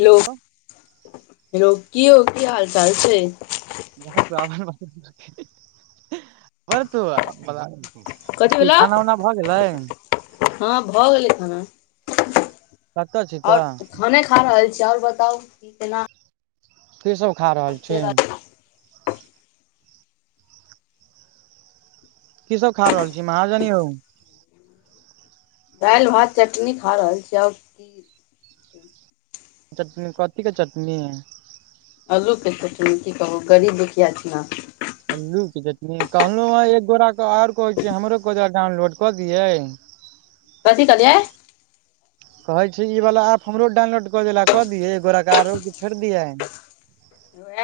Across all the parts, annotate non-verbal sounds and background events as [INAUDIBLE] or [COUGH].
Hello लोकी हो की हाल चाल छै जा बरत [UNINTELLIGIBLE] कथी कि भेलौ खाना उना भऽ गेलै हँ भऽ गेलै खाना कऽ तऽ छी आओर तऽ खाने खा रहल छी आऔर बताउ कि केना कि सभ खा रहल चलि छिये छै? कि सभ खा रहल छी महाजन यो दालि भात चटनी खा रहल छी आब। कि चटनी कथी के चटनी आलूके कि कहू गरीब दुखिया छै ने अल्लू के जटनी कहलहूँ हैं एक गोरा आओर कह छै हमरो के डाउनलोड कऽ दियै काथी कलियै कहै छै ई वला एप हमरो डाउनलोड कऽ देला क दियै एगोरे आरो छोड़ि दियै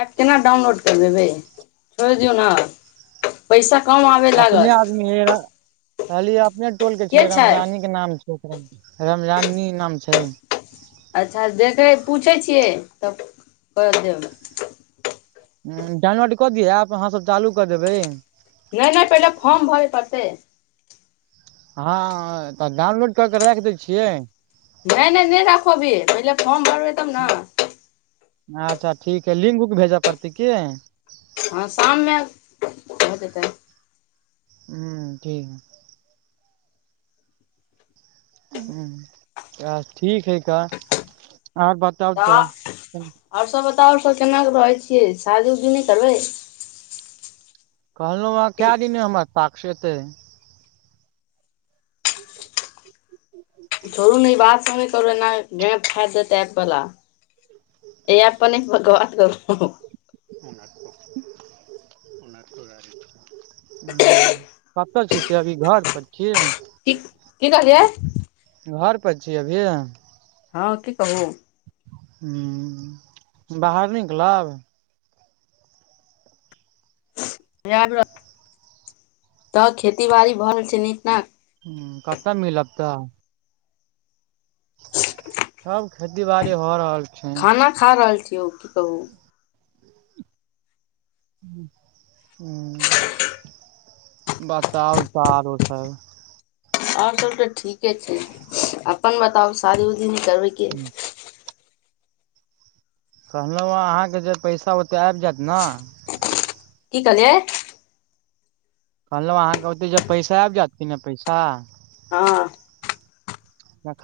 एप केना डाउनलोड कर देबै छोड़ दियौ न पैसा कम आबे लागतऽ कहली अपने टोल के छै रमजानी के नाम छै रामजानी नाम छै अच्छा देखै पूछै छियै तब कर देब डाउनलोड कऽ दिय आब अहाँ सभ चालू कऽ देबै नहि नहि पहिले फॉर्म भरय पड़तै। हँ तऽ डाउनलोड कऽ के राखि दै छियै। नहि नहि नहि राखबि पहिले फोर्म अच्छा ठीक हैं लिंक बुक भेजऽ पड़तै कि हँ शाम मे भऽ जेतै हू ठीक त ठीक है क आर बात तऽ आओर सभ बताउ आओर सभ केना कऽ रहै छियै शादी उदी नहि करबै कहलहुँ हँं कए दिनमे हमर साक्षस एतै। छोड़ ने ई बात सम नहि करू एना फायतप पला ए आप परने भव करू ओक। हैं कतऽ छ त अभी घर पर छियै कि कि कहलियै। घर पर छिये अभी। हँ कि कहब बाहर न निकलब त खेती बाड़ी भऽ रहल छै नीक नाक हू कतऽ मिलत तऽ। सब खेती बाड़ी हो रहल छै। हूँ खाना खा रहल छियौ की कहू हू बताउ तऽ आरो सब आओर सब तऽ ठीके छै अपन बताउ शादी उदी नहि करबैके। कहलहुँ हँ अहाँके जे पैसा ओते आबि जायत नऽ। की कहलियै कहलहुँ अहाँके ओते जे पैसा आबि जायत कि नहि पैसा। हँ।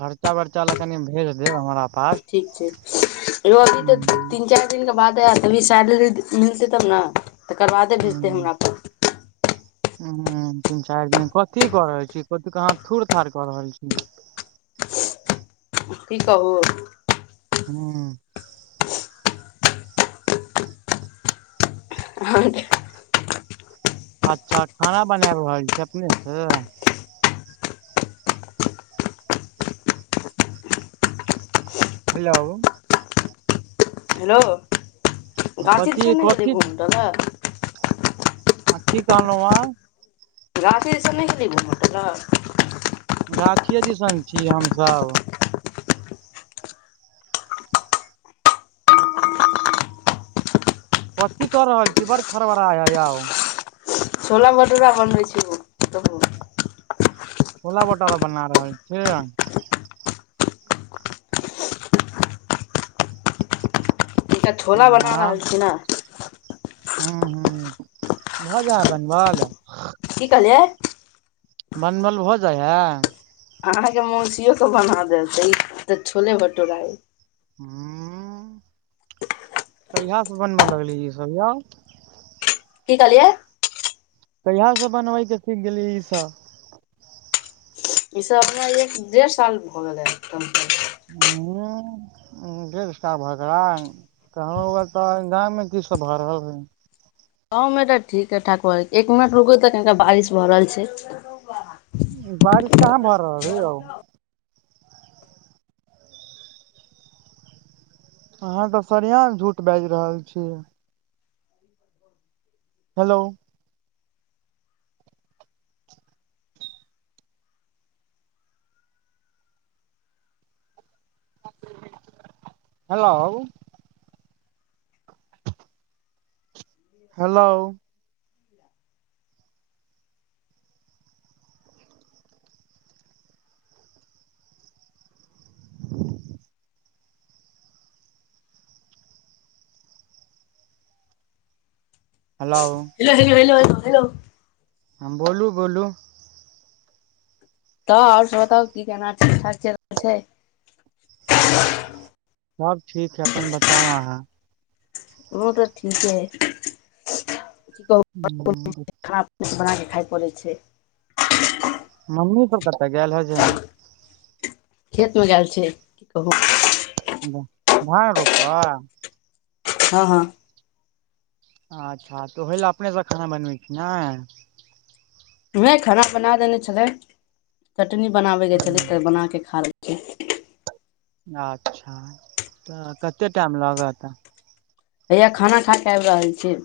खर्चा बर्चा ला कनि भेज देब हमरा पास। ठीक छै यी अभी तऽ ह तीन चारि दिनके बादे आ तभी सैलरी मिलतै तब नऽ तकरबादे भेजतै हमरा पर। हू तीन चारि दिन कथी क रहल छी कथी थूुर थड़ कऽ रहल छी। की कहू हू आहँके अच्छा खाना बनाब रहल छै अपने से हेलो हेलो गाछी कथी दिसन नहि गेलहि कथी घुम लऽ तऽ हँ की कहलहु हा गाछी दिस नहि गेलै घुमैके लऽ गाछिे दिस छीिय हम सब। कथी कऽ रहल छी बड़ खड़बड़ा है आउ छोला भटूरा बनबै छै ओ तहू छोला भटारा बना रहल छियै। एकटा छोला बना रहल छी नऽ हू हू भऽ जायय बनबल की कहलियै। बनवल भऽ जाइया अहाँके मौसीयो कऽ बना देब त ई छोला भटूरा हू कहिया सऽ बनबऽ लगले ई सब आौ की कहलियऐै। कहिया सऽ बनबैके सीख गेलियै ईसब। ई सब अपना एक देढ़ साल भऽ जादम हूँ डेढ़ साह भऽ गेल कहु तऽ गाम मे की सब भऽ रहल हे गाँव मऽ ठीके ठाक भ रह एक मिनट रुको तक कनिका बारिश भऽ रहल छै बारिश कहाँ भऽ रहल आई आौ अहाँ तऽ सरियाम झूठ बाजि रहल छि hello hello hello hello hello hello hello hello हां बोलू बोलू तऽ आओर बताउ की केना ठीक ठाक चेल रहल छै सब ठीक है अपन बताउ अहाँ ओ तऽ ठीकेँ [UNINTELLIGIBLE] किछ हम्म, बनाए कऽ खैइ परै छै मम्मी सब कत गैल है जे खेत मे गेल छै [INAUDIBLE] की कहू [UNINTELLIGIBLE] रोपवह हँ हँ अच्छ तऽ ओइ लए अपने स खाना बनबै छै ना नै खाना बना देने छलै [INAUDIBLE] चटनी बनाबे केँ छलै स बना केँ खा लेै छिए अच्छ [INAUDIBLE] तऽ कते टाइम लगत हैया खाना खा कऽ आइब रहल छियै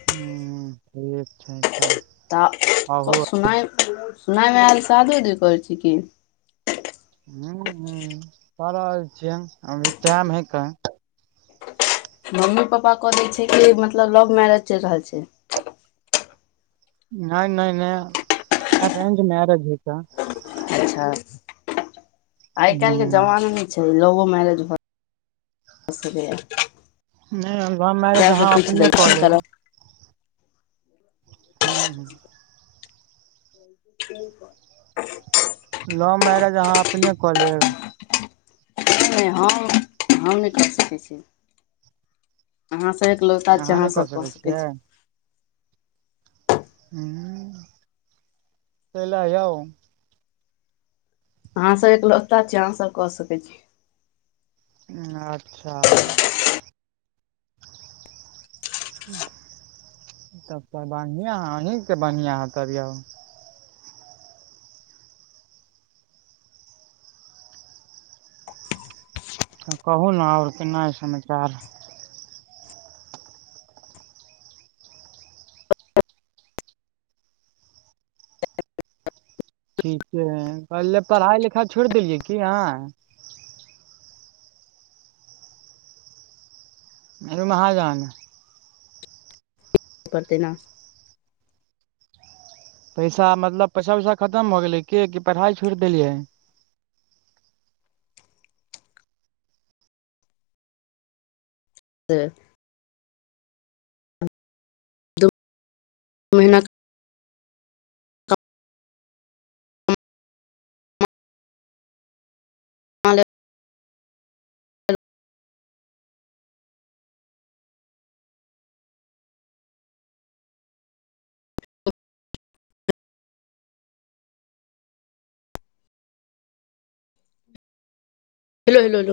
[UNINTELLIGIBLE] [UNINTELLIGIBLE] तऽ आबू सुना सुनायमे आयल शादू उदी करै छी की हू हू कऽ रहल छियै अभी टाइम हय कन मम्मी पापा कऽ दै छै कि मतलब लव मैरेज चैल रहल छै नै नै नै [INAUDIBLE] अरेंज मैरेज हैत अच्छ आइ काइल हूँ केँ जमाना नै छै लवो मैरेज भऽ [INAUDIBLE] सकै यऽ नहि लव [INAUDIBLE] मैरेज तै स अहाँ पुंछ अपने ले कऽ लिए चल लेब हू ह [UNINTELLIGIBLE] लव मैरेज अहाँ अपने कऽ लेब नै हम हम नै कऽ सकै छी अहाँसभ एकलोता छी अहाँ नहि अहाँसभ कऽ सकै छियै छी हू [INAUDIBLE] काइ लऽ यौ अहाँ सब एकलोता छिय अहाँ सब कऽ सकैत छी अच्छ [UNINTELLIGIBLE] तब तऽ बढ़िया अहीं कऽ बढ़िया ह तब यौ तऽ कहू न और की नया समाचार [UNINTELLIGIBLE] ठीकेँ है पहिले पढ़ाइ लिखाइ छोड़ि देलियै की अहाँ हयो महजन परते ना पैसा मतलब पैसा उैसा खतम हो गेलै की की पढ़ाई छोड़ देलियै से मेहनत [UNINTELLIGIBLE] [UNINTELLIGIBLE]